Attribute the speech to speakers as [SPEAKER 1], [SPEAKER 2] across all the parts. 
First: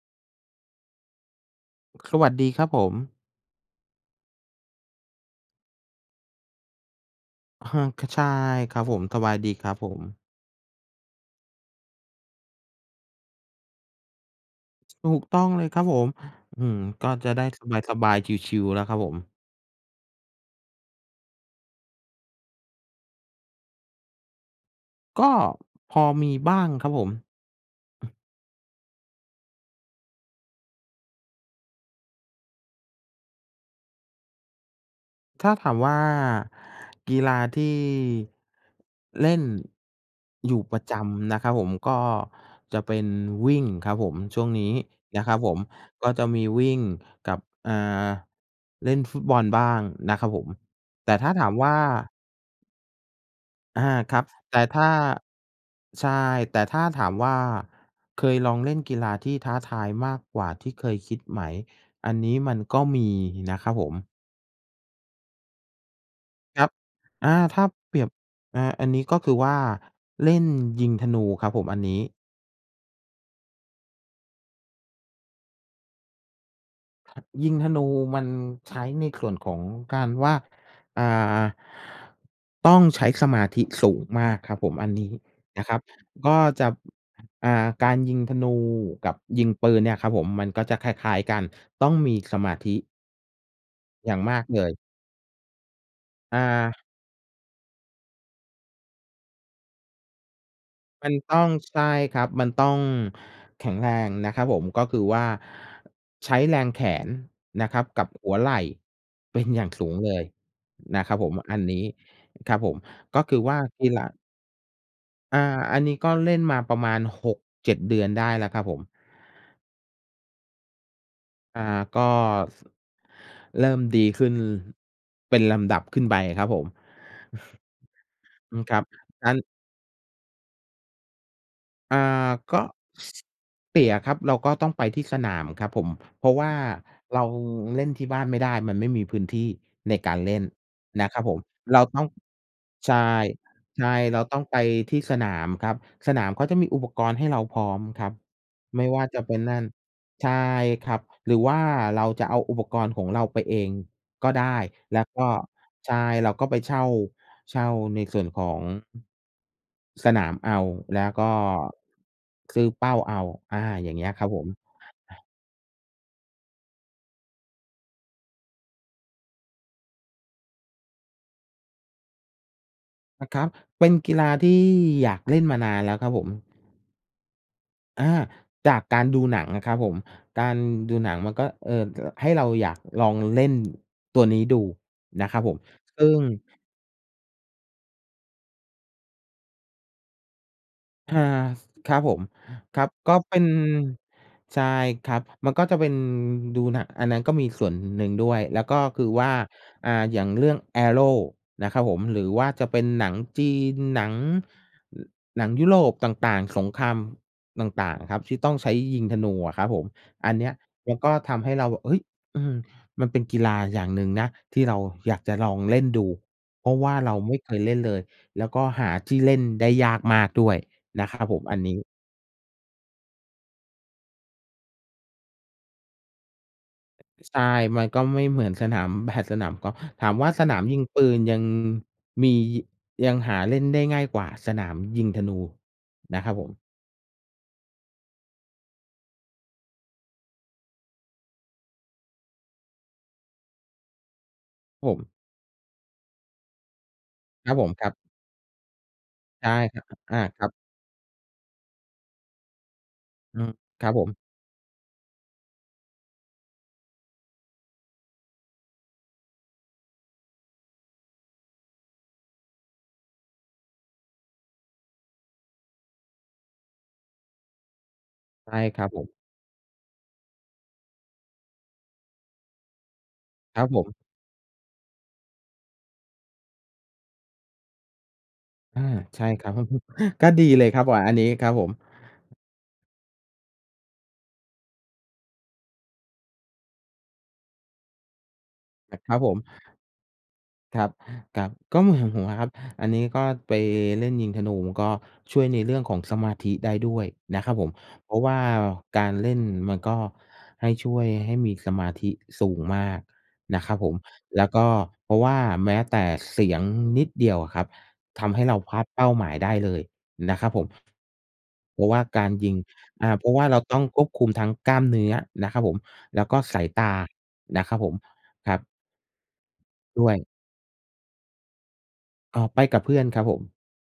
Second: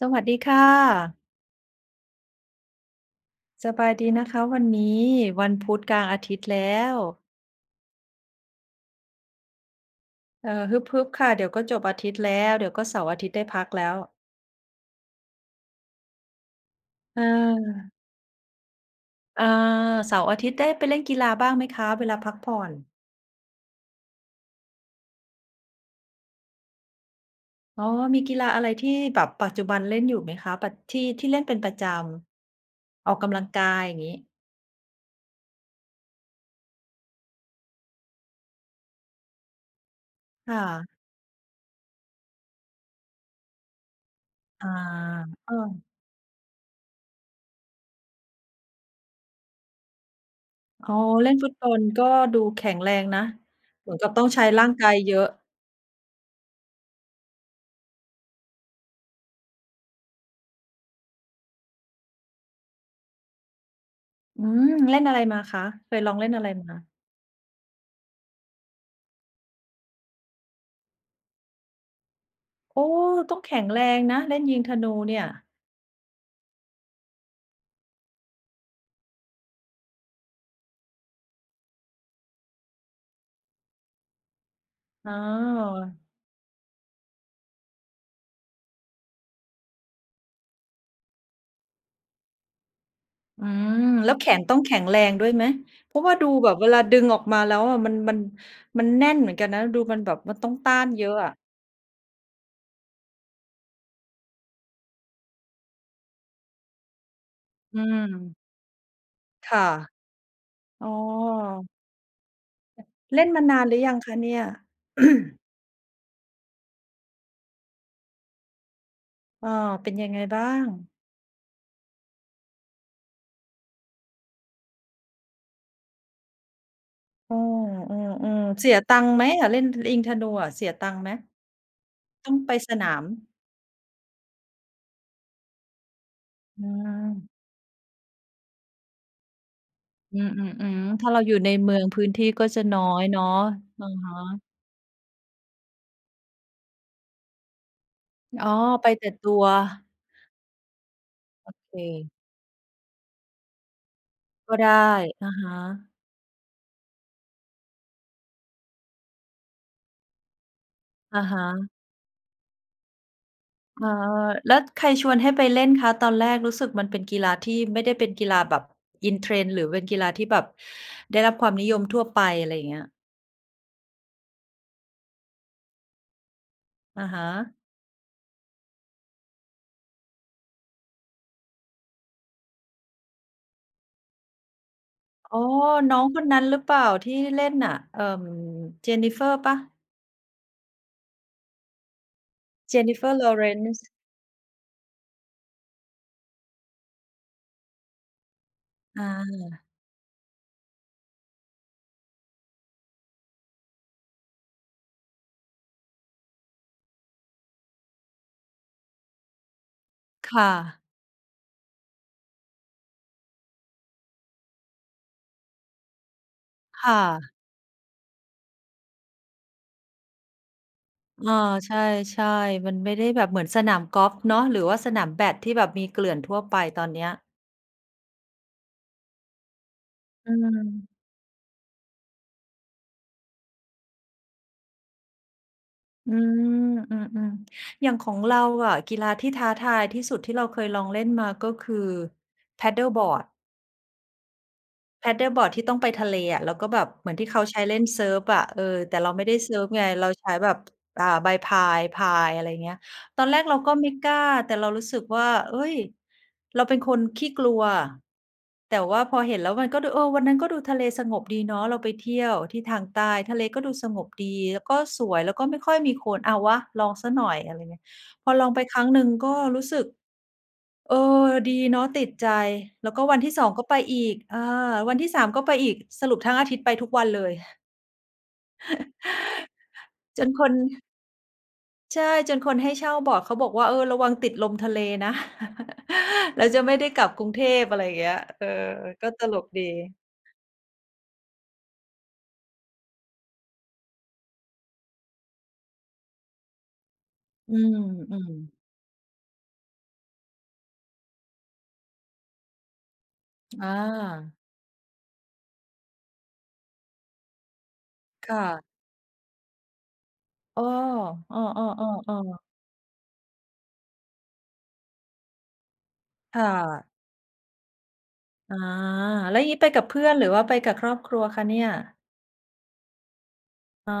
[SPEAKER 1] สวัสดีค่ะ
[SPEAKER 2] สวัสดีครับผม
[SPEAKER 1] สบายดีนะคะวันนี้ วันพุธกลางอาทิตย์แล้ว
[SPEAKER 2] อือฮึ ค ใช่ครับผม สบายดีครับผม
[SPEAKER 1] เออ ฮึบ ๆ ค่ะ เดี๋ยวก็จบอาทิตย์แล้ว เดี๋ยวก็เสาร์อาทิตย์ได้พักแล้ว
[SPEAKER 2] ถูกต้องเลยครับผม อื้อฮือ ก็
[SPEAKER 1] เ
[SPEAKER 2] จะได้
[SPEAKER 1] ออ
[SPEAKER 2] สบาย ๆ ชิล ๆ แล้วครับผม
[SPEAKER 1] เออ เสาร์อาทิตย์ได้ไปเล่นกีฬาบ้างไหมคะ? เวลาพักผ่อน
[SPEAKER 2] ก็พอมีบ้างครับผม
[SPEAKER 1] อ๋อ
[SPEAKER 2] อืม
[SPEAKER 1] มีกีฬาอะไรที่แบบปัจจุบันเล่นอยู่ไหมคะ? ปัด ที่ ที่เล่นเป็นประจำ ออกกำลังกาย อย่างงี้
[SPEAKER 2] ถ้าถามว่า กีฬาที่เล่นอ
[SPEAKER 1] ค
[SPEAKER 2] ย
[SPEAKER 1] ่
[SPEAKER 2] ู่ประ
[SPEAKER 1] ะ
[SPEAKER 2] จำนะครับผม ก็จะเป็นวิ่งครับผมช่วงน
[SPEAKER 1] อ
[SPEAKER 2] ี
[SPEAKER 1] า
[SPEAKER 2] ้นะครับผ
[SPEAKER 1] เออ
[SPEAKER 2] ม ก็จะมีวิ่งกับ อ่า เล่นฟุตบอลบ้างนะครับผม
[SPEAKER 1] อ๋อ
[SPEAKER 2] แต่ถ
[SPEAKER 1] เ
[SPEAKER 2] ้
[SPEAKER 1] ล่
[SPEAKER 2] า
[SPEAKER 1] น
[SPEAKER 2] ถ
[SPEAKER 1] ฟ
[SPEAKER 2] า
[SPEAKER 1] ุ
[SPEAKER 2] ม
[SPEAKER 1] ตบ
[SPEAKER 2] ว
[SPEAKER 1] อ
[SPEAKER 2] ่า
[SPEAKER 1] ล ก็ดูแข็งแรงนะ
[SPEAKER 2] อ
[SPEAKER 1] เห
[SPEAKER 2] า
[SPEAKER 1] มือนกับ
[SPEAKER 2] คร
[SPEAKER 1] ต
[SPEAKER 2] ั
[SPEAKER 1] ้
[SPEAKER 2] บ
[SPEAKER 1] องใช้
[SPEAKER 2] แต่
[SPEAKER 1] ร่าง
[SPEAKER 2] ถ
[SPEAKER 1] ก
[SPEAKER 2] ้
[SPEAKER 1] า
[SPEAKER 2] า
[SPEAKER 1] ยเยอะ
[SPEAKER 2] ใช่ แต่ถ้าถามว่า เคยลองเล่นกีฬาที่ท้าทายมากกว่าที่เคยคิดไหม? อันนี้มันก็มีนะครับผม
[SPEAKER 1] อืม เล่นอะไรมาคะ? เคยลองเล่นอะไร
[SPEAKER 2] คร
[SPEAKER 1] ม
[SPEAKER 2] ับ
[SPEAKER 1] า?
[SPEAKER 2] อา ถ้าเปรียบ เอ่อ อันนี้ ก็คือว่า เล่นยิงธนูครับผม อันนี้
[SPEAKER 1] โอ้! ต้องแข็งแรงนะ เล่นยิงธนูเนี่ย
[SPEAKER 2] ยิงธนูมันใช้ในส่วนของการว่า อ่า ต้องใช้สมาธิสูงมากครับผม อันนี
[SPEAKER 1] อ๋
[SPEAKER 2] ้นะครับ
[SPEAKER 1] อ
[SPEAKER 2] ก็จะ บ อ่า การยิงธนูกับยิงปืนเนี่ยครับผมมันก็จะคล้าย ๆ กัน ต้องมีสมาธิ
[SPEAKER 1] อืม แล
[SPEAKER 2] อย
[SPEAKER 1] ้
[SPEAKER 2] ่
[SPEAKER 1] ว
[SPEAKER 2] าง
[SPEAKER 1] แข
[SPEAKER 2] มา
[SPEAKER 1] น
[SPEAKER 2] ก
[SPEAKER 1] ต้อ
[SPEAKER 2] เล
[SPEAKER 1] งแข
[SPEAKER 2] ย
[SPEAKER 1] ็งแรงด้วยไหม? เพราะว่าดู
[SPEAKER 2] อ
[SPEAKER 1] แบบเวลา
[SPEAKER 2] า
[SPEAKER 1] ดึงออกมาแล้วอะ มัน มัน มันแน่นเหมือนกันนะ ดูมันแบบ มันต้องต้านเย
[SPEAKER 2] ม
[SPEAKER 1] อ
[SPEAKER 2] ัน
[SPEAKER 1] ะอ
[SPEAKER 2] ต
[SPEAKER 1] ะ
[SPEAKER 2] ้อง ใช่ครับ มันต้องแข็งแรงนะครับผม ก็คือว่า ใช้แรงแขนนะค
[SPEAKER 1] อ
[SPEAKER 2] ร
[SPEAKER 1] ื
[SPEAKER 2] ับกับหั
[SPEAKER 1] ม
[SPEAKER 2] วไหล่เป็น
[SPEAKER 1] ค
[SPEAKER 2] อย
[SPEAKER 1] ่ะ
[SPEAKER 2] ่างสูงเลย
[SPEAKER 1] อ๋
[SPEAKER 2] นะครับผม อัน
[SPEAKER 1] อ
[SPEAKER 2] นี้ ครับผม ก
[SPEAKER 1] เ
[SPEAKER 2] ็
[SPEAKER 1] ล่น
[SPEAKER 2] คื
[SPEAKER 1] ม
[SPEAKER 2] อ
[SPEAKER 1] าน
[SPEAKER 2] ว่า
[SPEAKER 1] านหรื
[SPEAKER 2] ที
[SPEAKER 1] อยั
[SPEAKER 2] หล
[SPEAKER 1] ง
[SPEAKER 2] ั
[SPEAKER 1] ค
[SPEAKER 2] ก
[SPEAKER 1] ะเนี่ย?
[SPEAKER 2] อ่า อันนี้ก็เล่นมาประมาณ 6-7 เดือนได้แล้วครับผม
[SPEAKER 1] อ้อ เป็นยังไงบ้าง?
[SPEAKER 2] อ่า ก็ ส เริ่มดีขึ้นเป็นลำดับขึ้นไปครับผม
[SPEAKER 1] อือ ๆ
[SPEAKER 2] อื
[SPEAKER 1] ๆ
[SPEAKER 2] ม
[SPEAKER 1] เสี
[SPEAKER 2] ค
[SPEAKER 1] ย
[SPEAKER 2] รับ
[SPEAKER 1] ตังค์ไหม
[SPEAKER 2] การ
[SPEAKER 1] อะ? เล่น ท ยิงธนูอะ เสียตังค์ไหม?
[SPEAKER 2] อ่า
[SPEAKER 1] ต้องไป
[SPEAKER 2] ก็
[SPEAKER 1] สนาม
[SPEAKER 2] ส เสียครับ เราก็ต้องไปที่สนามครับผม เพราะว่า
[SPEAKER 1] อื
[SPEAKER 2] เรา
[SPEAKER 1] ม
[SPEAKER 2] เล่นที่บ้านไม่ได้ มันไม่มีพื้นที่ในกา
[SPEAKER 1] อ
[SPEAKER 2] ร
[SPEAKER 1] ื
[SPEAKER 2] เล่น
[SPEAKER 1] ม ๆ ๆ เพ
[SPEAKER 2] น
[SPEAKER 1] ร
[SPEAKER 2] ะ
[SPEAKER 1] าะ
[SPEAKER 2] ค
[SPEAKER 1] เ
[SPEAKER 2] ร
[SPEAKER 1] รา
[SPEAKER 2] ับ
[SPEAKER 1] อย
[SPEAKER 2] ผ
[SPEAKER 1] ู่
[SPEAKER 2] ม
[SPEAKER 1] ในเมื
[SPEAKER 2] เร
[SPEAKER 1] อ
[SPEAKER 2] า
[SPEAKER 1] งพ
[SPEAKER 2] ต้
[SPEAKER 1] ื
[SPEAKER 2] อง
[SPEAKER 1] ้นที่ก็จะน้อ
[SPEAKER 2] ใช่
[SPEAKER 1] ยเนาะ
[SPEAKER 2] ใ
[SPEAKER 1] อ
[SPEAKER 2] ช
[SPEAKER 1] ะ
[SPEAKER 2] ่
[SPEAKER 1] ฮะ
[SPEAKER 2] เราต้องไปที่สนามครับ สนามเขาก็จะมีอุปกรณ์ให้เราพร้อมครับ
[SPEAKER 1] อ๋อ
[SPEAKER 2] ไม
[SPEAKER 1] ไ
[SPEAKER 2] ่
[SPEAKER 1] ป
[SPEAKER 2] ว่
[SPEAKER 1] แ
[SPEAKER 2] า
[SPEAKER 1] ต่
[SPEAKER 2] จะ
[SPEAKER 1] ต
[SPEAKER 2] เป็
[SPEAKER 1] ั
[SPEAKER 2] น
[SPEAKER 1] ว
[SPEAKER 2] นั่น ใช่ครับ หรือ
[SPEAKER 1] โอ
[SPEAKER 2] ว่า
[SPEAKER 1] เ
[SPEAKER 2] เรา
[SPEAKER 1] ค
[SPEAKER 2] จะเอาอุปกรณ์ของเราไปเองก็ได
[SPEAKER 1] ก็
[SPEAKER 2] ้
[SPEAKER 1] ได้
[SPEAKER 2] แล้วก
[SPEAKER 1] อ
[SPEAKER 2] ็
[SPEAKER 1] ะฮะ
[SPEAKER 2] ใช่ เราก็ไป เช่า เช่าในส่วนของ สนามเอา แล้ว
[SPEAKER 1] อะ
[SPEAKER 2] ก็
[SPEAKER 1] ฮะ
[SPEAKER 2] ซื้อเป้าเอา อา
[SPEAKER 1] เออ
[SPEAKER 2] อย่างเงี้ยครับผม
[SPEAKER 1] แล้วใครชวนให้ไปเล่นคะตอนแรก? รู้สึกมันเป็นกีฬาที่ไม่ได้เป็นกีฬาแบบ in trend หรือเป็นกีฬาที่แบบได้รับความนิยมทั่วไป อะไรอย่างเงี้ย
[SPEAKER 2] อา ครับ เป็นกีฬาที่อยากเล่นมานานแล้วครับผม
[SPEAKER 1] อะฮะ
[SPEAKER 2] อา จากการดูหนังนะครับผม การดูหนังมันก็ เอ่อ อ ให้เราอยากลองเล่นตัวนี้ดูนะ
[SPEAKER 1] อ
[SPEAKER 2] ค
[SPEAKER 1] ๋
[SPEAKER 2] ร
[SPEAKER 1] อ
[SPEAKER 2] ับผม
[SPEAKER 1] น้อ
[SPEAKER 2] ซึ
[SPEAKER 1] ง
[SPEAKER 2] ่
[SPEAKER 1] ค
[SPEAKER 2] ง
[SPEAKER 1] นนั้นหรือเปล่า? ที่เล่นน่ะ เอ่อ Jennifer เปล่า?
[SPEAKER 2] อา ส ครับผม ครับ ก
[SPEAKER 1] Jennifer
[SPEAKER 2] ็เป็น
[SPEAKER 1] Lawrence
[SPEAKER 2] ใช่ครับ มันก็จะเป็นดูหนัง อันนั้นก็มีส่วนหนึ่งด้วย แล้วก็ค
[SPEAKER 1] อ
[SPEAKER 2] ือว่า
[SPEAKER 1] า
[SPEAKER 2] อ่า อย่างเรื่อง Arrow นะครับผม หรือว่าจะเป็นหนังจีน หนัง อ หนังยุโรปต่าง ๆ สงครามต่าง ๆ อะครับที่ต้องใช้ยิงธนูอะครับผม อ
[SPEAKER 1] ค
[SPEAKER 2] ันเ
[SPEAKER 1] ่
[SPEAKER 2] นี้ย
[SPEAKER 1] ะ
[SPEAKER 2] มันก็ทำให้เราแบบ เฮ้ย! อืม มันเป็นกีฬาอย่างหนึ่งนะ ที่เราอยากจะลองเล่นดู เพราะ
[SPEAKER 1] ค
[SPEAKER 2] ว่
[SPEAKER 1] ่
[SPEAKER 2] าเรา
[SPEAKER 1] ะ
[SPEAKER 2] ไม่เคยเล่นเลย แล้วก็หาที่เล่นได้ยากมากด้วยนะครั
[SPEAKER 1] อ
[SPEAKER 2] บ
[SPEAKER 1] ่า
[SPEAKER 2] ผม อัน
[SPEAKER 1] ใ
[SPEAKER 2] นี้
[SPEAKER 1] ช่ ๆ มันไม่ได้แบบเหมือนสนามกอล์ฟเนาะ หรือว่าสนามแบด ที่แบบมีเกลื่อนทั่วไป ตอนเนี้ย
[SPEAKER 2] ใช่ มันก็ไม่เหมือนสนาม แบด สนามกอล์ฟ ถามว่
[SPEAKER 1] อ
[SPEAKER 2] า
[SPEAKER 1] ื
[SPEAKER 2] สนามยิง
[SPEAKER 1] ม
[SPEAKER 2] ปืนยัง มี ยังหาเล่นได้ง่ายกว่าสนามยิงธนู
[SPEAKER 1] อื
[SPEAKER 2] นะครับ
[SPEAKER 1] ม
[SPEAKER 2] ผม
[SPEAKER 1] อืม ๆ อย่างของเราอะ กีฬาที่ท้าทายที่สุดที่เราเคยลองเล่นมาก็คือ paddleboard
[SPEAKER 2] ผม
[SPEAKER 1] paddleboard ที่ต้องไปทะเลอะ แล้วก็แบบเหมือนที่เขา
[SPEAKER 2] ครั
[SPEAKER 1] ใ
[SPEAKER 2] บ
[SPEAKER 1] ช้
[SPEAKER 2] ผม
[SPEAKER 1] เล่
[SPEAKER 2] ค
[SPEAKER 1] น
[SPEAKER 2] รับ
[SPEAKER 1] เซิร์ฟอะ เออ แต่เราไม่ได้
[SPEAKER 2] ใช
[SPEAKER 1] เ
[SPEAKER 2] ่
[SPEAKER 1] ซิร์ฟ
[SPEAKER 2] ครั
[SPEAKER 1] ไง
[SPEAKER 2] บ
[SPEAKER 1] เรา
[SPEAKER 2] อ อา
[SPEAKER 1] ใช้
[SPEAKER 2] ครั
[SPEAKER 1] แบ
[SPEAKER 2] บ
[SPEAKER 1] บ อ่า ใบพายพาย อะไรเงี้ย ตอนแ
[SPEAKER 2] อ
[SPEAKER 1] ร
[SPEAKER 2] ื
[SPEAKER 1] ก
[SPEAKER 2] ม
[SPEAKER 1] เราก็
[SPEAKER 2] ค
[SPEAKER 1] ไม
[SPEAKER 2] รั
[SPEAKER 1] ่
[SPEAKER 2] บผ
[SPEAKER 1] กล
[SPEAKER 2] ม
[SPEAKER 1] ้า แต่เรารู้สึกว่า เฮ้ย เราเป็นคนขี้กลัว แต่ว่าพอเห็นแล้วมันก็ดู เออ วันนั้นก็ดูทะเลสงบดีเนาะ เราไปเที่ยวที่ทางใต้ ทะเลก็ดูสงบดี แล้วก็สวย แล้วก็ไม่ค่อยมีคน เอาวะ ลองเสียหน่อย อะไรเงี้ย พอล
[SPEAKER 2] ใ
[SPEAKER 1] อ
[SPEAKER 2] ช
[SPEAKER 1] ง
[SPEAKER 2] ่
[SPEAKER 1] ไปค
[SPEAKER 2] ค
[SPEAKER 1] ร
[SPEAKER 2] ร
[SPEAKER 1] ั้
[SPEAKER 2] ับ
[SPEAKER 1] งห
[SPEAKER 2] ผ
[SPEAKER 1] นึ่ง
[SPEAKER 2] ม
[SPEAKER 1] ก็รู้สึก เออ ดีเนาะ ติดใจ แล้วก็วันที่ 2
[SPEAKER 2] ค
[SPEAKER 1] ก
[SPEAKER 2] รั
[SPEAKER 1] ็
[SPEAKER 2] บ
[SPEAKER 1] ไป
[SPEAKER 2] ผม
[SPEAKER 1] อีก เออ วันที่ 3 ก็ไปอีก สรุปทั้งอาทิตย์ไปทุกวันเลย
[SPEAKER 2] อา ใช่ครับ
[SPEAKER 1] จ
[SPEAKER 2] ก็
[SPEAKER 1] นค
[SPEAKER 2] ดี
[SPEAKER 1] น
[SPEAKER 2] เลยครับ โอ้โฮ อันนี้ครับผม
[SPEAKER 1] ใช่ จนคนให้เช่าบอร์ดเขาบอกว่า "เออ ระวังติดลมทะเลนะ แล้วจะไม่ได้กลับกรุงเทพ" อะไรเงี้ย เออ
[SPEAKER 2] อ
[SPEAKER 1] ก
[SPEAKER 2] ค
[SPEAKER 1] ็
[SPEAKER 2] รับ
[SPEAKER 1] ต
[SPEAKER 2] ผ
[SPEAKER 1] ล
[SPEAKER 2] ม
[SPEAKER 1] กดี
[SPEAKER 2] ครับ ครับ ก็เหมือนของผมอะครับ อันนี้ก็ไปเล่นยิงธนู ก็ช่วยในเรื่องของสมาธิได้ด้วยนะค
[SPEAKER 1] อ
[SPEAKER 2] รั
[SPEAKER 1] ื
[SPEAKER 2] บผม เพราะว่
[SPEAKER 1] ม
[SPEAKER 2] า
[SPEAKER 1] ๆ
[SPEAKER 2] การเล่นมันก็ให้ ช่วยให้มีสมาธิสูงมากนะ
[SPEAKER 1] อ
[SPEAKER 2] ครับผม
[SPEAKER 1] า
[SPEAKER 2] แล้วก็ เพราะว่าแม้แต่เสียงนิดเดียวอะครับท
[SPEAKER 1] ค
[SPEAKER 2] ำใ
[SPEAKER 1] ่
[SPEAKER 2] ห้เรา
[SPEAKER 1] ะ
[SPEAKER 2] พลาดเป้าหมายได้เลยนะครับ
[SPEAKER 1] อ
[SPEAKER 2] ผ
[SPEAKER 1] ้อ
[SPEAKER 2] ม
[SPEAKER 1] อ้อ
[SPEAKER 2] เพราะว่ากา
[SPEAKER 1] ๆ
[SPEAKER 2] ร
[SPEAKER 1] ๆ ๆ
[SPEAKER 2] ยิง อ่า เพราะว่าเราต้องควบคุมทั้งกล้ามเนื้อนะครับผม แล้วก
[SPEAKER 1] ค
[SPEAKER 2] ็
[SPEAKER 1] ่
[SPEAKER 2] สายต
[SPEAKER 1] ะ
[SPEAKER 2] านะครับผม ค
[SPEAKER 1] อ
[SPEAKER 2] รั
[SPEAKER 1] า
[SPEAKER 2] บ
[SPEAKER 1] แล้วอย่างงี้ไปกับเพื
[SPEAKER 2] ด
[SPEAKER 1] ่
[SPEAKER 2] ้
[SPEAKER 1] อ
[SPEAKER 2] ว
[SPEAKER 1] น ห
[SPEAKER 2] ย
[SPEAKER 1] รือว่าไปกับครอบครัวคะเนี่ย?
[SPEAKER 2] อ๋อ ไปกับเพื่อนครับผม
[SPEAKER 1] อ๋อ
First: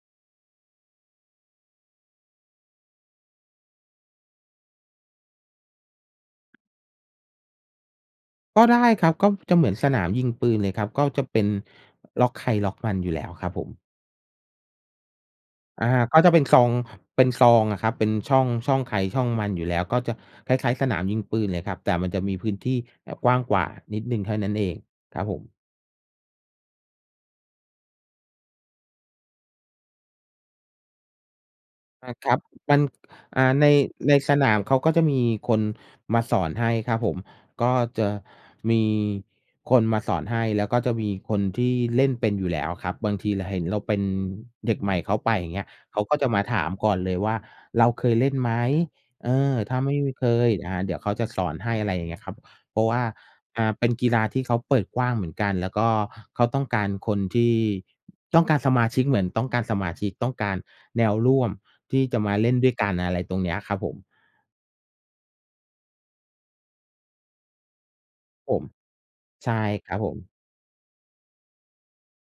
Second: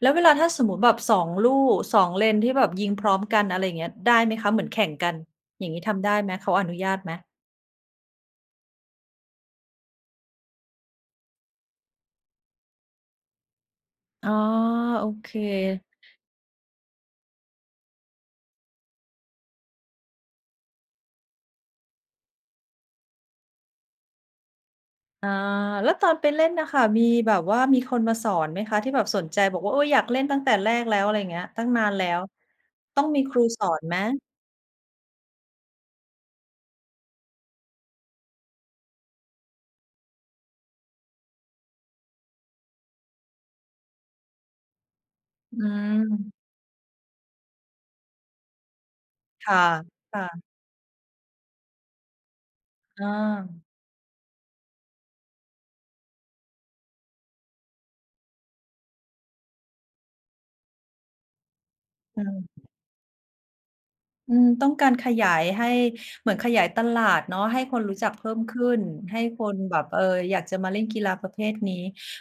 [SPEAKER 1] แล้วเวลา ถ้าสมมุติแบบ 2 ลู่ 2 เลนที่แบบยิงพร้อมกัน อะไรอย่างเงี้ย ได้ไหมคะ? เหมือนแข่งกัน อย่างงี้ทำได้ไหม? เขาอนุญาตไหม?
[SPEAKER 2] ก็ได้ครับ ก็จะเหมือนสนามยิงปืนเลยครับ ก็จะเป็นล็อกใครล็อกมันอยู่แล้วครับผม
[SPEAKER 1] อ๋อ โอเค
[SPEAKER 2] อา ก็จะเป็นซอง เป็นซองอะครับ เป็นช่อง ช่องใครช่องมันอยู่แล้ว ก็จะคล้าย ๆ สนามยิงปืนเลยครับ แต่มันจะมีพื้นที่แบบกว้างกว่านิดหนึ่งเท่านั้นเองครับ
[SPEAKER 1] อ๋อ
[SPEAKER 2] ผม
[SPEAKER 1] แล้วตอนไปเล่นน่ะค่ะมีแบบว่า มีคนมาสอนไหมคะ? ที่แบบสนใจบอกว่า "โอ้ อยากเล่นตั้งแต่แรกแล้ว" อะไรอย่างเงี้ย ตั้งนานแล้
[SPEAKER 2] อะ
[SPEAKER 1] ว
[SPEAKER 2] ครับ มัน
[SPEAKER 1] ต้องมีค
[SPEAKER 2] อ
[SPEAKER 1] รู
[SPEAKER 2] ่า
[SPEAKER 1] ส
[SPEAKER 2] ใน
[SPEAKER 1] อนไหม?
[SPEAKER 2] ในสนามเขาก็จะมีคนมาสอนให้ครับผม ก็จะมีคนมาสอนให้ แล้วก็จะมีคนที่เล่นเป็นอยู่แล้วครับ บางที ล เห็นเราเป็นเด็กใหม่เข้าไป อย่า
[SPEAKER 1] อ
[SPEAKER 2] งเ
[SPEAKER 1] ื
[SPEAKER 2] งี้ย เขาก็จะ
[SPEAKER 1] ม
[SPEAKER 2] มาถามก่อนเลยว่า "เราเคยเล่นไหม?" เอ
[SPEAKER 1] ค่
[SPEAKER 2] อ ถ้าไม่มี เค
[SPEAKER 1] ะ ๆ
[SPEAKER 2] ย อ่า เดี๋ยวเขาจะสอนให้ อะไรอย่างเงี้ยครับ เพราะว่
[SPEAKER 1] อ
[SPEAKER 2] า
[SPEAKER 1] ้อ
[SPEAKER 2] อ่า เป็นกีฬาที่เขาเปิดกว้างเหมือนกัน แล้วก็เขาต้องการคนที่ ต้องการสมาชิก เหมือนต้องการสมาชิก ต้องการแนวร่วมที่จ
[SPEAKER 1] อ
[SPEAKER 2] ะ
[SPEAKER 1] ื
[SPEAKER 2] มาเล่น
[SPEAKER 1] ม
[SPEAKER 2] ด้วยกัน อะไรตรงเนี้ยครับผม
[SPEAKER 1] อืม ต้องการขยายให้ เหมือนขยายตลาดเนาะ ให้คนรู้จักเพิ่ม
[SPEAKER 2] ผ
[SPEAKER 1] ขึ
[SPEAKER 2] ม
[SPEAKER 1] ้น ให้ค
[SPEAKER 2] ใช่
[SPEAKER 1] นแบบ
[SPEAKER 2] คร
[SPEAKER 1] เ
[SPEAKER 2] ั
[SPEAKER 1] อ
[SPEAKER 2] บ
[SPEAKER 1] ่อ
[SPEAKER 2] ผม
[SPEAKER 1] อยากจะมาเล่นกีฬาประเภทนี้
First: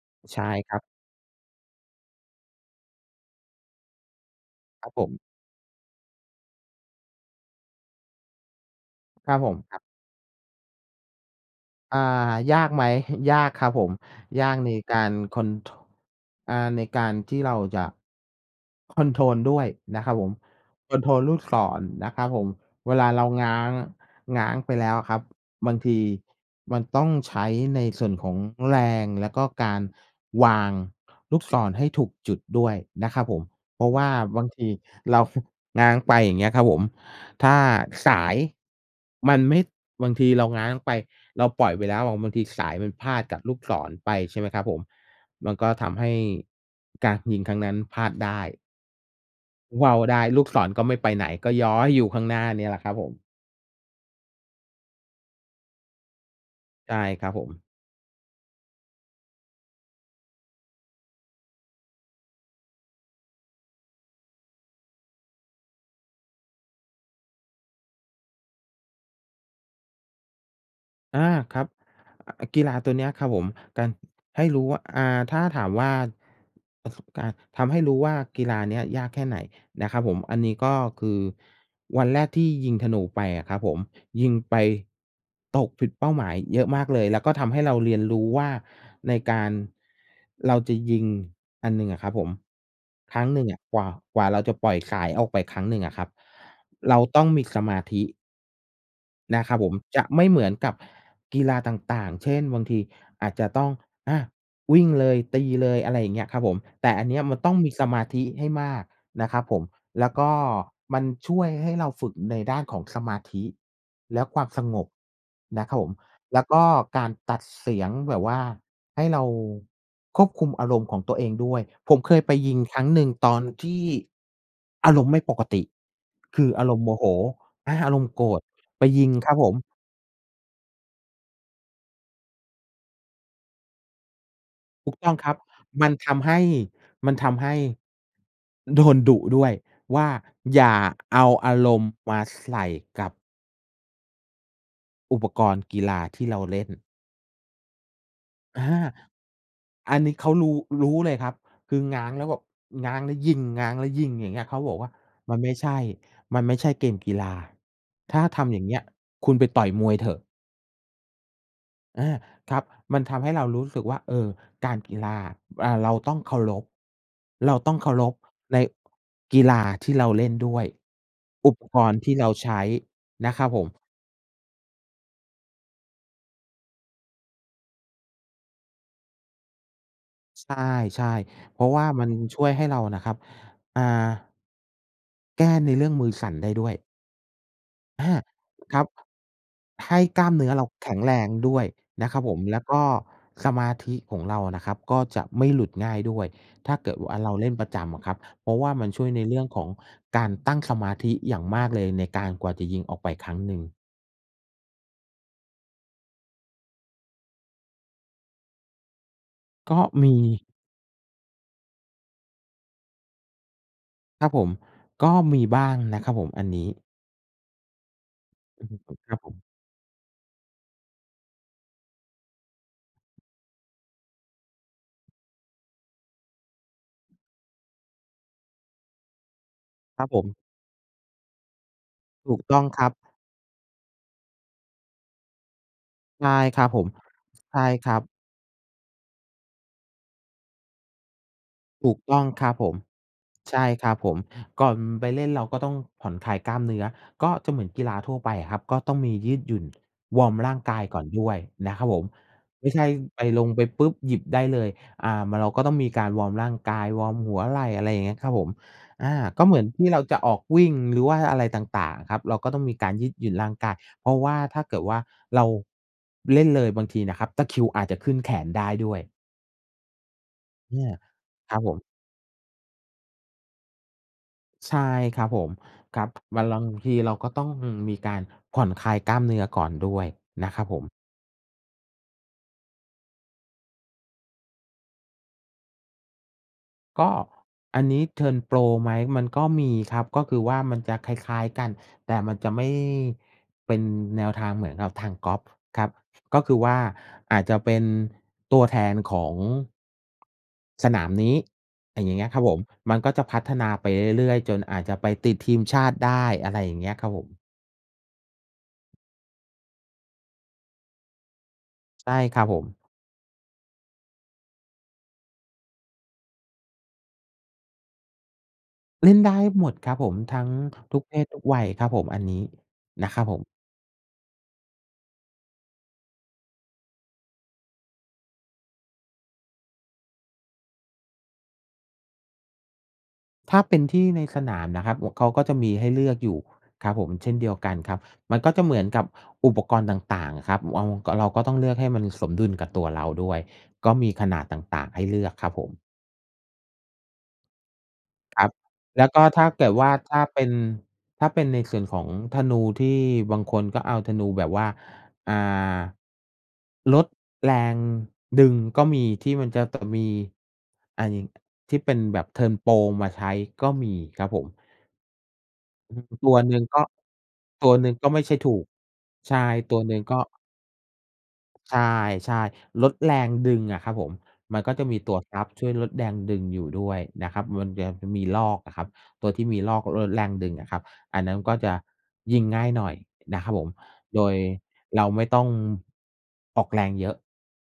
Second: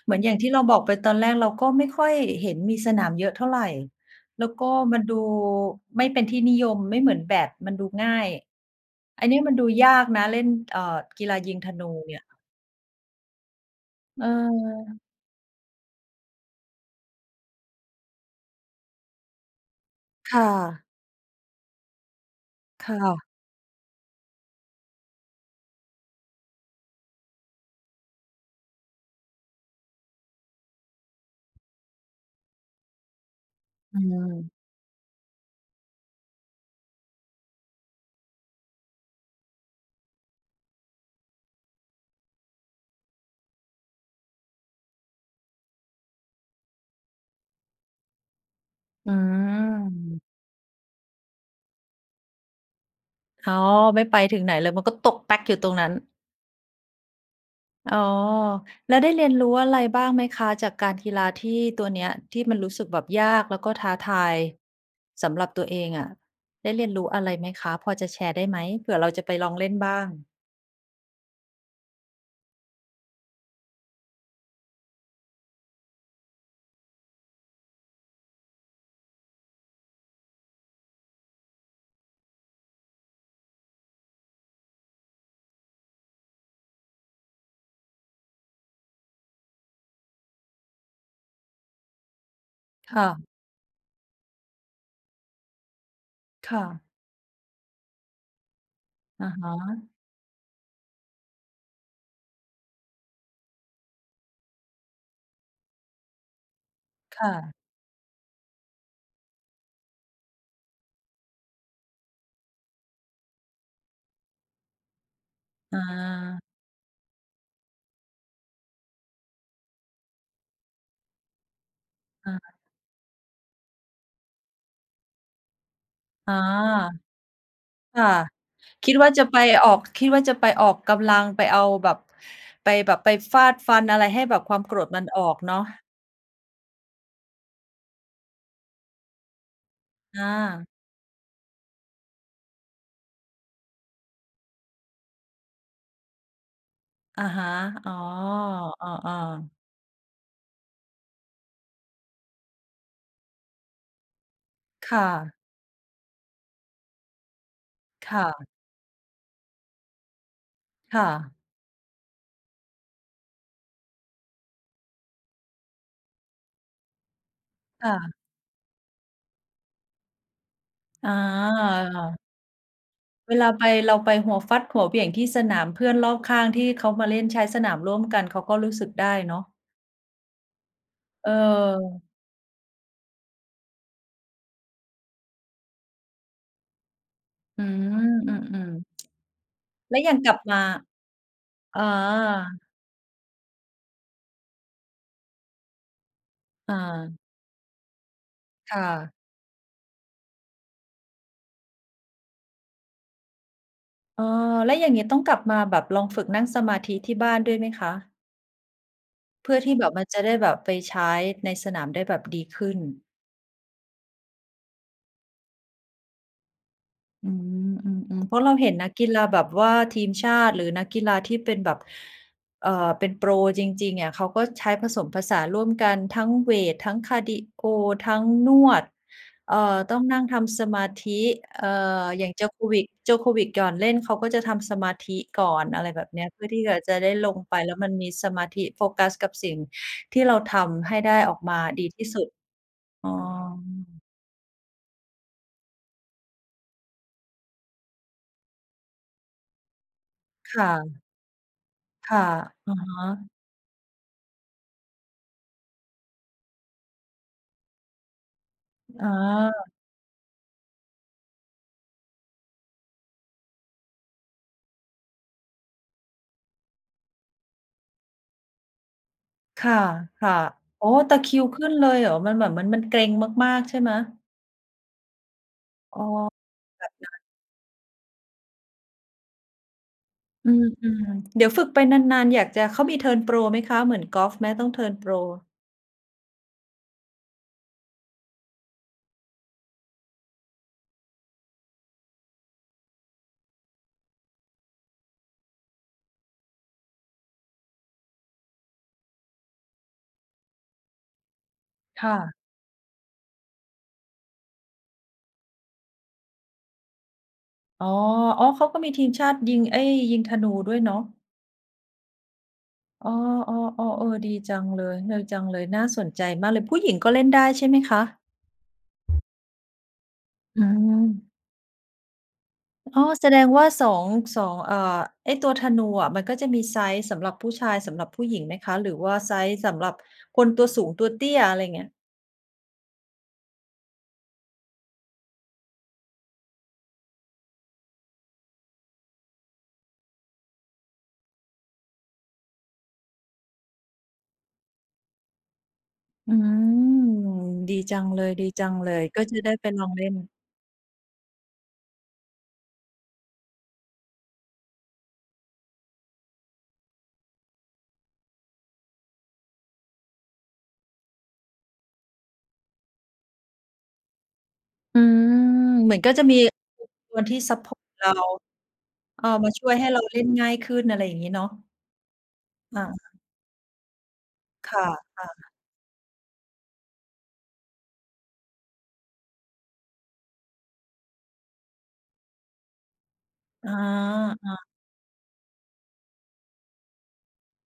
[SPEAKER 1] เหมือนอย่าง
[SPEAKER 2] ใช่
[SPEAKER 1] ที่เรา
[SPEAKER 2] ค
[SPEAKER 1] บ
[SPEAKER 2] ร
[SPEAKER 1] อ
[SPEAKER 2] ับ
[SPEAKER 1] กไป ตอนแรกเราก็ไม่ค่อยเห็นมีสนามเยอะเท่าไร แล้วก็
[SPEAKER 2] ครับ
[SPEAKER 1] มั
[SPEAKER 2] ผ
[SPEAKER 1] นด
[SPEAKER 2] ม
[SPEAKER 1] ูไม่เป็นที่นิยม ไม่เหมือนแบดมันดูง่าย อัน
[SPEAKER 2] คร
[SPEAKER 1] นี
[SPEAKER 2] ับ
[SPEAKER 1] ้
[SPEAKER 2] ผ
[SPEAKER 1] มัน
[SPEAKER 2] ม
[SPEAKER 1] ดู
[SPEAKER 2] ครับ
[SPEAKER 1] ยากนะเล่น เอ่อ กีฬายิงธนู
[SPEAKER 2] อ่า
[SPEAKER 1] เนี่ย
[SPEAKER 2] ยากไหม? ยากครับผม
[SPEAKER 1] เ
[SPEAKER 2] ยากในก
[SPEAKER 1] ออ
[SPEAKER 2] ารคอน ท อ่า ในการที่เราจะคอนโทรลด้วยนะครับผม
[SPEAKER 1] ค่ะ
[SPEAKER 2] คอนโทรลลูกศรนะครับผม
[SPEAKER 1] ค
[SPEAKER 2] เว
[SPEAKER 1] ่
[SPEAKER 2] ลาเร
[SPEAKER 1] ะ
[SPEAKER 2] าง้าง ง้างไปแล้วอะครับ บางทีมันต้องใช้ในส่วนของแรง แล้วก็การวางลูกศรให้ถูกจุดด้วยนะครับผม เพราะ
[SPEAKER 1] อื
[SPEAKER 2] ว่าบาง
[SPEAKER 1] ม
[SPEAKER 2] ที เรา ฝ ง้างไป อย่างเงี้ยครับผม ถ้าสายมันไม่ บางทีเราง้างไป เราปล่อยไปแล้วอะ บางทีสายมันพาดกับลูกศรไป ใช่ไหมครับผม มันก็ทำให้การยิงครั้งนั้นพลาดได้
[SPEAKER 1] อื
[SPEAKER 2] ว่าวได
[SPEAKER 1] ม
[SPEAKER 2] ้ ลูกศรก็ไม่ไปไหน ก็ย้อยอยู่ข้างหน้าเนี่ยแหละครับผม
[SPEAKER 1] อ๋อ ไม่ไปถึงไหนเลย มันก็ตกแป๊กอยู่ตรงนั้น
[SPEAKER 2] ใช่ครับผม
[SPEAKER 1] อ๋อ แล้วได้เรียนรู้อะไรบ้างไหมคะ? จากการกีฬาที่ ตัวเนี้ย ที่มันรู้สึกแบบยากแล้วก็ท้าทาย สำหรับตัวเองอะ ได้เรียนรู้อะไรไหมคะ? พอจะแชร์ได้ไหม? เผื่อเราจะไปลองเล่นบ้าง
[SPEAKER 2] อา ครับ อ อ กีฬาตัวเนี้ยครับผม การ ให้รู้ว่า อ่า ถ้าถามว่า ประสบการณ์ทำให้รู้ว่า กีฬาเนี้ยยากแค่ไหนนะครับผม? อันนี้ก็คือ วันแรกที่ยิงธนูออกไปอะครับผม ยิงไปตกผิดเป้าหมายเยอะมากเลย แล้วก็ทำให้เราเรียนรู้ว่า ในการ เราจะยิงอันหนึ่งอะครับผม
[SPEAKER 1] ค่
[SPEAKER 2] ครั้
[SPEAKER 1] ะ
[SPEAKER 2] งหนึ่งอะกว่า กว่าเราจะปล่อยสายออกไปครั้งหนึ่งอะครับ
[SPEAKER 1] ค่ะ
[SPEAKER 2] เราต้องมีสมาธิ
[SPEAKER 1] อะ
[SPEAKER 2] นะ
[SPEAKER 1] ฮ
[SPEAKER 2] ครับผม
[SPEAKER 1] ะ
[SPEAKER 2] จะไม่เหมือนกับกีฬาต่าง ๆ เช่น บางทีอาจจะต้อง อะ วิ่งเลย ตีเลย อะไรอย่างเงี้ยครับผม แต่อันเนี
[SPEAKER 1] ค
[SPEAKER 2] ้ย
[SPEAKER 1] ่
[SPEAKER 2] มันต้
[SPEAKER 1] ะ
[SPEAKER 2] องมีสมาธิให้มากนะครับผม แล้วก็มันช่วยให้เราฝึกในด้านของสมาธิและความสงบนะครั
[SPEAKER 1] อ
[SPEAKER 2] บผม แล
[SPEAKER 1] า
[SPEAKER 2] ้วก็การตัดเสียงแบบว่าให้เราควบคุมอารมณ์ของตัวเองด้วย ผมเคย
[SPEAKER 1] อ
[SPEAKER 2] ไป
[SPEAKER 1] ะฮ
[SPEAKER 2] ย
[SPEAKER 1] ะ
[SPEAKER 2] ิงครั้งหนึ่งตอนที่อารมณ์ไม่ปกติ
[SPEAKER 1] อา
[SPEAKER 2] คืออารมณ์โมโห อา อา
[SPEAKER 1] ค
[SPEAKER 2] ร
[SPEAKER 1] ่
[SPEAKER 2] ม
[SPEAKER 1] ะ
[SPEAKER 2] ณ์โกรธ ไป
[SPEAKER 1] คิด
[SPEAKER 2] ยิ
[SPEAKER 1] ว่
[SPEAKER 2] ง
[SPEAKER 1] าจะ
[SPEAKER 2] ครั
[SPEAKER 1] ไ
[SPEAKER 2] บ
[SPEAKER 1] ป
[SPEAKER 2] ผม
[SPEAKER 1] ออก คิดว่า จะไปออกกำลัง ไปเอาแบบ ไปแบบไปฟาดฟันอะไรให้แบบความโกร
[SPEAKER 2] ถ
[SPEAKER 1] ธ
[SPEAKER 2] ูก
[SPEAKER 1] มั
[SPEAKER 2] ต
[SPEAKER 1] น
[SPEAKER 2] ้อง
[SPEAKER 1] ออ
[SPEAKER 2] ครับ
[SPEAKER 1] กเนาะ
[SPEAKER 2] มันทำให้ มันทำให้ โดนดุ ด้วยว่า
[SPEAKER 1] อ
[SPEAKER 2] "อย
[SPEAKER 1] า
[SPEAKER 2] ่าเอาอารณ์มาใส่กับ" "อุปกรณ์กีฬาที่เราเล่น"
[SPEAKER 1] อะฮะ อ๋อ
[SPEAKER 2] อา
[SPEAKER 1] อ้อ ๆ
[SPEAKER 2] อันนี้เขารู้ รู้เลยครับ คือง้างแล้วแบบ ง้างแล้วยิง ง้างแล้วยิง อย่างเงี้ย เขาก็บอกว่
[SPEAKER 1] ค
[SPEAKER 2] า
[SPEAKER 1] ่
[SPEAKER 2] "ม
[SPEAKER 1] ะ
[SPEAKER 2] ันไม่ใช่ มันไม่ใช่เกมกีฬา
[SPEAKER 1] ค
[SPEAKER 2] ถ้
[SPEAKER 1] ่
[SPEAKER 2] าท
[SPEAKER 1] ะ
[SPEAKER 2] ำอย่างเงี้ย คุณไปต่อยมวยเถอะ"
[SPEAKER 1] ค่ะ
[SPEAKER 2] อา ครับ มันทำให้เรารู้สึกว่า เออ การกีฬาอะ อ่า เราต้องเคารพ เราต้อง
[SPEAKER 1] ค
[SPEAKER 2] เค
[SPEAKER 1] ่
[SPEAKER 2] ารพ
[SPEAKER 1] ะ
[SPEAKER 2] ในกีฬาที่เราเล่นด้วย
[SPEAKER 1] อ๋
[SPEAKER 2] อุปกรณ์ที่
[SPEAKER 1] อ
[SPEAKER 2] เราใช้น
[SPEAKER 1] เ
[SPEAKER 2] ะ
[SPEAKER 1] ว
[SPEAKER 2] คร
[SPEAKER 1] ล
[SPEAKER 2] ับ
[SPEAKER 1] า
[SPEAKER 2] ผ
[SPEAKER 1] ไป
[SPEAKER 2] ม
[SPEAKER 1] เราไปหัวฟัดหัวเหวี่ยงที่สนาม เพื่อนรอบข้างที่เขามาเล่นใช้สนามร่วมกัน เขาก็รู้สึกได้เนาะ
[SPEAKER 2] ใช่ ๆ เพราะว่าม
[SPEAKER 1] เออ
[SPEAKER 2] ันช่วยให้เราน่ะครับ อ่า แก้ในเรื่องมือสั่นได้ด้วย
[SPEAKER 1] อืม
[SPEAKER 2] อา
[SPEAKER 1] อืม
[SPEAKER 2] ครับ
[SPEAKER 1] ๆ
[SPEAKER 2] ใ
[SPEAKER 1] แ
[SPEAKER 2] ห
[SPEAKER 1] ล้ว
[SPEAKER 2] ้
[SPEAKER 1] อย่าง
[SPEAKER 2] กล้
[SPEAKER 1] ก
[SPEAKER 2] า
[SPEAKER 1] ล
[SPEAKER 2] ม
[SPEAKER 1] ับ
[SPEAKER 2] เนื้อ
[SPEAKER 1] มา
[SPEAKER 2] เราแข็งแรงด้วย
[SPEAKER 1] อ๋อ
[SPEAKER 2] นะครับผม แล้วก็สมาธิของเรานะครับก็จะไม่หลุดง่ายด้วย ถ
[SPEAKER 1] อ
[SPEAKER 2] ้าเกิดว่
[SPEAKER 1] า
[SPEAKER 2] าเราเล่นประจำอะครับ เพราะว่า
[SPEAKER 1] ค่
[SPEAKER 2] มันช่วย
[SPEAKER 1] ะ
[SPEAKER 2] ในเรื่องของการตั้งสมาธิอย่างมากเลย ในการกว่าจะยิงออกไปครั้งหนึ่ง
[SPEAKER 1] อา แล้วอย่างงี้ต้องกลับมาแบบลองฝึกนั่งสมาธิที่บ้านด้วยไหมคะ? เพื่อที
[SPEAKER 2] ก
[SPEAKER 1] ่
[SPEAKER 2] ็
[SPEAKER 1] แบบ มั
[SPEAKER 2] ม
[SPEAKER 1] น
[SPEAKER 2] ี
[SPEAKER 1] จะได้แบบไปใช้ในสนามได้แบบดีขึ้น
[SPEAKER 2] ครับผม ก็มีบ้างนะครับผม อันนี้
[SPEAKER 1] อืม อืม ๆ เพราะเรา
[SPEAKER 2] อื
[SPEAKER 1] เห็น
[SPEAKER 2] ม
[SPEAKER 1] นักกี
[SPEAKER 2] ครั
[SPEAKER 1] ฬ
[SPEAKER 2] บ
[SPEAKER 1] า
[SPEAKER 2] ผม
[SPEAKER 1] แบบว่าทีมชาติ หรือนักกีฬาที่เป็นแบบ เอ่อ เป็นโปรจริง ๆ อะเขาก็ใช้ผสมผสานร่วมกัน ทั้งเวต ทั้งคาร์ดีโอ ทั้งนวด เอ่อ ต้อ
[SPEAKER 2] ค
[SPEAKER 1] ง
[SPEAKER 2] รับ
[SPEAKER 1] น
[SPEAKER 2] ผ
[SPEAKER 1] ั่ง
[SPEAKER 2] ม
[SPEAKER 1] ทำสมาธิ เอ่อ อย่า
[SPEAKER 2] ถ
[SPEAKER 1] ง
[SPEAKER 2] ูกต้องคร
[SPEAKER 1] Djokovic
[SPEAKER 2] ับ
[SPEAKER 1] Djokovic ก่อนเล่นเขาก็จะทำสมาธิก่อน อะไรแบบเน
[SPEAKER 2] ใ
[SPEAKER 1] ี
[SPEAKER 2] ช
[SPEAKER 1] ้ย
[SPEAKER 2] ่
[SPEAKER 1] เพื่อท
[SPEAKER 2] ค
[SPEAKER 1] ี
[SPEAKER 2] ร
[SPEAKER 1] ่
[SPEAKER 2] ับ
[SPEAKER 1] จะ
[SPEAKER 2] ผม
[SPEAKER 1] จะได้ลงไ
[SPEAKER 2] ใ
[SPEAKER 1] ป
[SPEAKER 2] ช่
[SPEAKER 1] แล้ว
[SPEAKER 2] ค
[SPEAKER 1] มั
[SPEAKER 2] ร
[SPEAKER 1] น
[SPEAKER 2] ับ
[SPEAKER 1] มีสมาธิ โฟกัสกับสิ่งที่เราทำให้ได้ออกมาด
[SPEAKER 2] ถ
[SPEAKER 1] ี
[SPEAKER 2] ูก
[SPEAKER 1] ที่
[SPEAKER 2] ต
[SPEAKER 1] ส
[SPEAKER 2] ้
[SPEAKER 1] ุ
[SPEAKER 2] อง
[SPEAKER 1] ด
[SPEAKER 2] ครับผม
[SPEAKER 1] อ๋อ
[SPEAKER 2] ใช่ครับผม ก่อนไปเล่นเราก็ต้องผ่อนคลายกล้ามเนื้อ ก็จะเหมือนกีฬาทั่วไปอะครับ ก็ต้องมียืดหยุ่น วอร์มร่
[SPEAKER 1] ค
[SPEAKER 2] าง
[SPEAKER 1] ่
[SPEAKER 2] กาย
[SPEAKER 1] ะ
[SPEAKER 2] ก่อนด้วยนะครับผม
[SPEAKER 1] ค่ะ
[SPEAKER 2] ไม
[SPEAKER 1] อ
[SPEAKER 2] ่
[SPEAKER 1] ะ
[SPEAKER 2] ใช่
[SPEAKER 1] ฮ
[SPEAKER 2] ไป
[SPEAKER 1] ะ
[SPEAKER 2] ลงไปปุ๊บ หยิบได้เลย อ่า มัน เราก็ต้องมีการวอร์มร่างกาย วอร์มหัวไหล่ อะไรอย่างเงี้ยครับผม
[SPEAKER 1] อ
[SPEAKER 2] อ
[SPEAKER 1] ๋
[SPEAKER 2] า ก็เหมือ
[SPEAKER 1] อ
[SPEAKER 2] นที่เราจะออกวิ่ง หรือว่าอะไรต่าง ๆ อะครับ เราก็ต้องมีการยืดหยุ่นร่างกาย เพราะว่า ถ้าเกิดว่า เราเล่นเลยบางทีนะครับตะคริวอาจจะขึ้นแขนได้ด้วย
[SPEAKER 1] ค่ะ ค่ะ
[SPEAKER 2] เน
[SPEAKER 1] โอ
[SPEAKER 2] ี
[SPEAKER 1] ้
[SPEAKER 2] ่ย
[SPEAKER 1] ตะคริว
[SPEAKER 2] คร
[SPEAKER 1] ข
[SPEAKER 2] ับ
[SPEAKER 1] ึ้
[SPEAKER 2] ผ
[SPEAKER 1] นเล
[SPEAKER 2] ม
[SPEAKER 1] ยเหรอ? มันแบบเหมือนมันเกร็งมาก ๆ ใช่ไหม?
[SPEAKER 2] ใช่ครับผม ค
[SPEAKER 1] อ
[SPEAKER 2] ร
[SPEAKER 1] ๋
[SPEAKER 2] ั
[SPEAKER 1] อ
[SPEAKER 2] บ บาง
[SPEAKER 1] แบ
[SPEAKER 2] ที
[SPEAKER 1] บน
[SPEAKER 2] เ
[SPEAKER 1] ั
[SPEAKER 2] ร
[SPEAKER 1] ้
[SPEAKER 2] า
[SPEAKER 1] น
[SPEAKER 2] ก็ต้อง อืม มีการผ่อนคลายกล้ามเนื้อก่อนด้วยน
[SPEAKER 1] อ
[SPEAKER 2] ะ
[SPEAKER 1] ื
[SPEAKER 2] ครับผม
[SPEAKER 1] ม ๆ เดี๋ยวฝึกไปนาน ๆ อยากจะ เขามีเทิร์นโปรไหมคะ? เหมือนกอล์ฟไหม? ต้องเทิร์นโปร
[SPEAKER 2] ก็ อันนี้เทิร์นโปรไหม? มันก็มีครับ ก็คือว่ามันจะคล้าย ๆ กัน แต่มันจะไม่เป็นแนวทางเหมือนกับทางกอล์ฟครับ ก็คือว่าอาจจะเป็นตัวแทนของ สนามนี้ อะ
[SPEAKER 1] ค
[SPEAKER 2] อ
[SPEAKER 1] ่
[SPEAKER 2] ย่างเงี้ย
[SPEAKER 1] ะ
[SPEAKER 2] ครับผม มันก็จะพัฒนาไปเรื่อย ๆ จนอาจจะไปติดทีมชาติได้ อะไรอย่างเงี้ยครับผม
[SPEAKER 1] อ๋อ อ๋อ เขาก็มีทีมชาติยิง ไอ้ ยิงธนูด้วยเนาะ
[SPEAKER 2] ใช่ครับผม
[SPEAKER 1] อ๋อ ๆ ๆ เออ ดีจังเลย เนยจังเลย น่าสนใจมากเลย ผู้หญิงก็เล่นได้ใช่ไหมคะ?
[SPEAKER 2] เล่นได้หมดครับผม ทั้ง
[SPEAKER 1] อื
[SPEAKER 2] ทุกเพ
[SPEAKER 1] ม
[SPEAKER 2] ศทุกวัยครับผม อันนี้
[SPEAKER 1] อ๋อ
[SPEAKER 2] นะครั
[SPEAKER 1] แ
[SPEAKER 2] บ
[SPEAKER 1] ส
[SPEAKER 2] ผ
[SPEAKER 1] ด
[SPEAKER 2] ม
[SPEAKER 1] งว่า สอง สอง อ่า ไอ้ตัวธนูอะ มันก็จะมีไซซ์สำหรับผู้ชาย สำหรับผู้หญิงไหมคะ? หรือว่าไซซ์สำหรับคนตัวสูง ตัวเตี้ย อะไรเงี้ย
[SPEAKER 2] ถ้าเป็นที่ในสนามนะครับ ว เขาก็จะมีให้เลือกอยู่ครับผม เช่นเดียวกันครับ มันก็จะเหมือนกับอุปกรณ์ต่าง ๆ อะครับ เวาก็ เราก็ต้องเลือกให้มันสมดุลกับตัวเราด้วย ก็มีขนาดต่าง ๆ ให้เลือกครับผม
[SPEAKER 1] อืม ดีจังเล
[SPEAKER 2] ครับ แล
[SPEAKER 1] ย
[SPEAKER 2] ้ว
[SPEAKER 1] ๆ
[SPEAKER 2] ก
[SPEAKER 1] ก็
[SPEAKER 2] ็
[SPEAKER 1] จะ
[SPEAKER 2] ถ้
[SPEAKER 1] ไ
[SPEAKER 2] า
[SPEAKER 1] ด้
[SPEAKER 2] เ
[SPEAKER 1] ไ
[SPEAKER 2] ก
[SPEAKER 1] ป
[SPEAKER 2] ิด
[SPEAKER 1] ล
[SPEAKER 2] ว
[SPEAKER 1] อ
[SPEAKER 2] ่า
[SPEAKER 1] งเล่น
[SPEAKER 2] ถ้าเป็น ถ้าเป็นในส่วนของธนูที่บางคนก็เอาธนูแบบว่า อ่า ลดแรงดึงก็มี ที่มันจะ ต มี อ่า ยิง ที่เป็นแบบเทิร์นโปรมาใช้ก็มีครับผม
[SPEAKER 1] อืม เห
[SPEAKER 2] อ
[SPEAKER 1] ม
[SPEAKER 2] ื
[SPEAKER 1] ื
[SPEAKER 2] อ
[SPEAKER 1] อ
[SPEAKER 2] ฮ
[SPEAKER 1] น
[SPEAKER 2] ึ
[SPEAKER 1] ก็
[SPEAKER 2] อือ
[SPEAKER 1] จะ
[SPEAKER 2] ตั
[SPEAKER 1] มี
[SPEAKER 2] วหนึ่งก็
[SPEAKER 1] [unintelligible] ตัวที่ซัป
[SPEAKER 2] ต
[SPEAKER 1] พ
[SPEAKER 2] ั
[SPEAKER 1] อ
[SPEAKER 2] ว
[SPEAKER 1] ร์
[SPEAKER 2] หน
[SPEAKER 1] ต
[SPEAKER 2] ึ่ง
[SPEAKER 1] เร
[SPEAKER 2] ก็
[SPEAKER 1] า
[SPEAKER 2] ไม่ใช่ถูก
[SPEAKER 1] เอา
[SPEAKER 2] ใช่
[SPEAKER 1] มาช่ว
[SPEAKER 2] ต
[SPEAKER 1] ย
[SPEAKER 2] ัว
[SPEAKER 1] ให้
[SPEAKER 2] หน
[SPEAKER 1] เ
[SPEAKER 2] ึ
[SPEAKER 1] ร
[SPEAKER 2] ่
[SPEAKER 1] า
[SPEAKER 2] ง
[SPEAKER 1] เ
[SPEAKER 2] ก
[SPEAKER 1] ล
[SPEAKER 2] ็
[SPEAKER 1] ่นง่ายขึ้น อะไรอย่างงี้เนาะ
[SPEAKER 2] ใช่
[SPEAKER 1] อ
[SPEAKER 2] ๆ ล
[SPEAKER 1] า
[SPEAKER 2] ดแรงดึงอะครับผม มันก็
[SPEAKER 1] ค
[SPEAKER 2] จ
[SPEAKER 1] ่
[SPEAKER 2] ะ
[SPEAKER 1] ะ
[SPEAKER 2] มีตัวรั
[SPEAKER 1] ๆ
[SPEAKER 2] บช่วยลดแรงดึงอยู่ด้วยนะครับ มันจะมีรอกน่ะครับ ตัวที่มีรอกลดแรงดึงอะครับ อันนั้นก็จะยิงง่ายหน่อยนะครับผ
[SPEAKER 1] อ
[SPEAKER 2] ม
[SPEAKER 1] า
[SPEAKER 2] โดย
[SPEAKER 1] อา
[SPEAKER 2] เราไม่ต้องออกแรงเยอะ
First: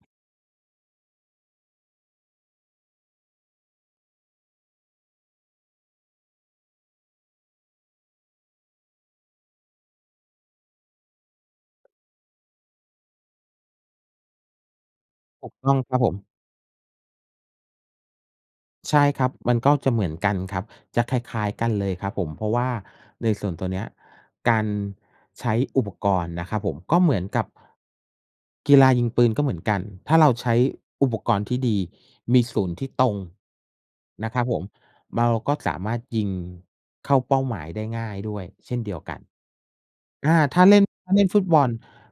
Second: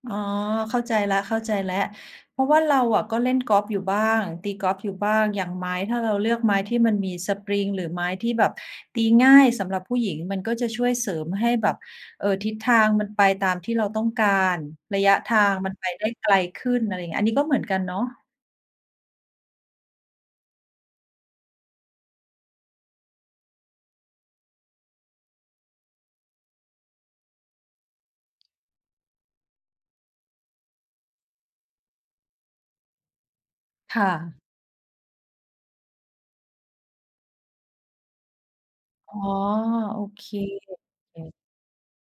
[SPEAKER 1] อ๋อ เข้าใจแล้ว ๆ เพราะว่าเราอะก็เล่นกอล์ฟอยู่บ้าง ตีกอล์ฟอยู่บ้าง อย่างไม้ ถ้าเราเลือกไม้ที่มันมีสปริงหรือไม้ที่แบบตีง่ายสำหรับผู้หญิง มันก็จะช่วยเสริมให้แบบ เอ่อ ทิศทางมันไปตามที่เราต้องการ ระยะทา
[SPEAKER 2] ถูก
[SPEAKER 1] ง
[SPEAKER 2] ต
[SPEAKER 1] มั
[SPEAKER 2] ้อ
[SPEAKER 1] น
[SPEAKER 2] ง
[SPEAKER 1] ไป
[SPEAKER 2] ครับ
[SPEAKER 1] ได
[SPEAKER 2] ผ
[SPEAKER 1] ้
[SPEAKER 2] ม
[SPEAKER 1] ไกลขึ้น อะไรเงี้ย อันนี้ก็เหมือนกันเนาะ
[SPEAKER 2] ใช่ครับ มันก็จะเหมือนกันครับ จะคล้าย ๆ กันเลยครับผม เพราะว่าในส่วนตัวเนี้ย การใช้อุปกรณ์นะครับผม ก็เหมือนกับ กีฬายิงปืนก็เหมือนกัน ถ้าเราใช้อุปกรณ์ที่ดี มีศูนย์ที่ตรง
[SPEAKER 1] ค่
[SPEAKER 2] นะค
[SPEAKER 1] ะ
[SPEAKER 2] รับผม เราก็สามารถยิงเข้าเป้าหมายได้ง่ายด้วยเช่นเดียวก
[SPEAKER 1] อ๋
[SPEAKER 2] ั
[SPEAKER 1] อ
[SPEAKER 2] น
[SPEAKER 1] โอเค
[SPEAKER 2] อ่า ถ้าเล่น ถ้าเล่น
[SPEAKER 1] ๆ
[SPEAKER 2] ฟุตบอล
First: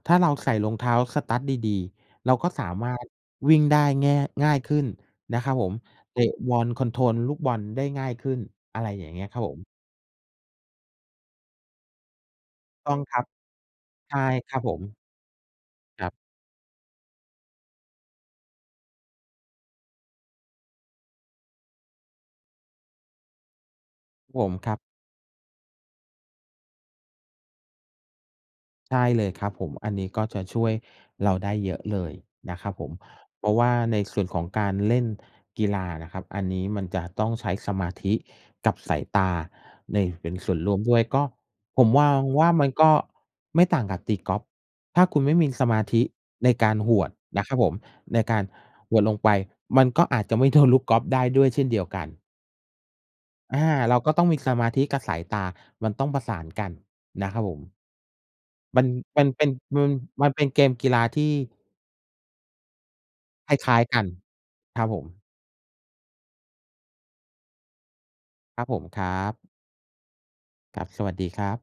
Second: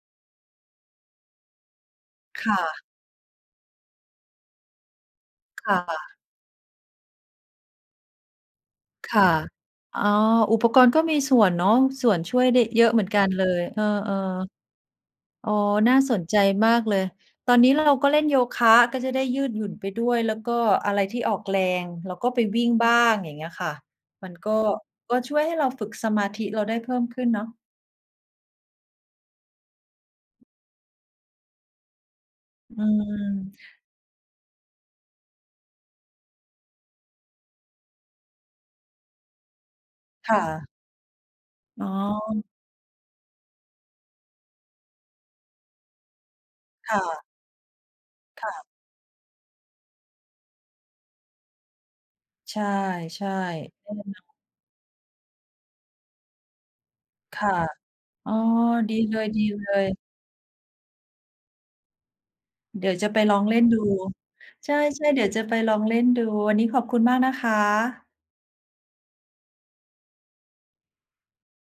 [SPEAKER 2] ถ้าเราใส่รองเท้า Studs ดี ๆ เรา
[SPEAKER 1] ค
[SPEAKER 2] ก็
[SPEAKER 1] ่
[SPEAKER 2] สา
[SPEAKER 1] ะ
[SPEAKER 2] มารถวิ่งได้แง่ ง่ายขึ้นนะครับผ
[SPEAKER 1] ค
[SPEAKER 2] ม
[SPEAKER 1] ่
[SPEAKER 2] เ
[SPEAKER 1] ะ
[SPEAKER 2] ตะบอล คอนโทรลลูกบอลได้ง่ายขึ้น อะไรอย่
[SPEAKER 1] ค
[SPEAKER 2] างเง
[SPEAKER 1] ่
[SPEAKER 2] ี
[SPEAKER 1] ะ
[SPEAKER 2] ้ยครับผม
[SPEAKER 1] อ๋อ อุปกรณ์ก็มีส่วนเนาะ ส่วนช่วยได้เยอ
[SPEAKER 2] ต
[SPEAKER 1] ะ
[SPEAKER 2] ้อ
[SPEAKER 1] เ
[SPEAKER 2] ง
[SPEAKER 1] หมือน
[SPEAKER 2] คร
[SPEAKER 1] ก
[SPEAKER 2] ั
[SPEAKER 1] ั
[SPEAKER 2] บ
[SPEAKER 1] นเลย เออ
[SPEAKER 2] ใช่ครับผม
[SPEAKER 1] ๆ โอ้ น่า
[SPEAKER 2] ครับ
[SPEAKER 1] สนใจมากเลย ตอนนี้เราก็เล่นโยคะ ก็จะได้ยืดหยุ่นไปด้วย แล้วก็อะไรที่ออกแรง เราก็ไปวิ่งบ้าง อย่างเงี้ยค่ะ มัน
[SPEAKER 2] ผ
[SPEAKER 1] ก็
[SPEAKER 2] ม ครับ
[SPEAKER 1] ก็ช่วยให้เราฝึกสมาธิเราได้เพิ่มขึ้นเนาะ
[SPEAKER 2] ใช่เลยครับผม อันนี้ก็จะช่วยเราได้เยอะเลยนะครั
[SPEAKER 1] อ
[SPEAKER 2] บ
[SPEAKER 1] ื
[SPEAKER 2] ผม เพราะ
[SPEAKER 1] ม
[SPEAKER 2] ว่าในส่วนของการเล่นกีฬาอะนะครับ อันนี้มันจะต้องใช้สมาธิกับสายตาใน เป
[SPEAKER 1] ค
[SPEAKER 2] ็น
[SPEAKER 1] ่
[SPEAKER 2] ส่วน
[SPEAKER 1] ะ
[SPEAKER 2] ร่วมด้วย ก็ผ
[SPEAKER 1] อ๋
[SPEAKER 2] ม
[SPEAKER 1] อ
[SPEAKER 2] วางว่า มันก็ไม่ต่างกับตีกอล์ฟ ถ้าคุณไม่มีสมาธิในการห
[SPEAKER 1] ค่
[SPEAKER 2] วด
[SPEAKER 1] ะ
[SPEAKER 2] นะครับผม ในการ
[SPEAKER 1] ค่ะ
[SPEAKER 2] หวดลงไป มันก็อาจจะไม่ โดน ลูกกอล์ฟได้ด้วยเช่นเดียวกัน
[SPEAKER 1] ใช่
[SPEAKER 2] อา
[SPEAKER 1] ๆ
[SPEAKER 2] เราก็ต้องมีสมาธิกับสายตา มันต้องประสานกันนะค
[SPEAKER 1] ค
[SPEAKER 2] รับ
[SPEAKER 1] ่ะ
[SPEAKER 2] ผม
[SPEAKER 1] อ๋อ
[SPEAKER 2] มัน
[SPEAKER 1] ดีเล
[SPEAKER 2] มันเป็น มั
[SPEAKER 1] ย
[SPEAKER 2] น
[SPEAKER 1] ๆ
[SPEAKER 2] มันเป็นเกมกีฬาที่
[SPEAKER 1] เดี๋ยวจะไปลอง
[SPEAKER 2] ค
[SPEAKER 1] เล่น
[SPEAKER 2] ล้
[SPEAKER 1] ดู
[SPEAKER 2] าย ๆ กัน
[SPEAKER 1] ใช
[SPEAKER 2] ครับผ
[SPEAKER 1] ่ ๆ
[SPEAKER 2] ม
[SPEAKER 1] เดี๋ยวจะไปลองเล่นดู วันนี้ขอบคุณมากนะคะ
[SPEAKER 2] ครับผม ครับ ครับ สวัสดีครับ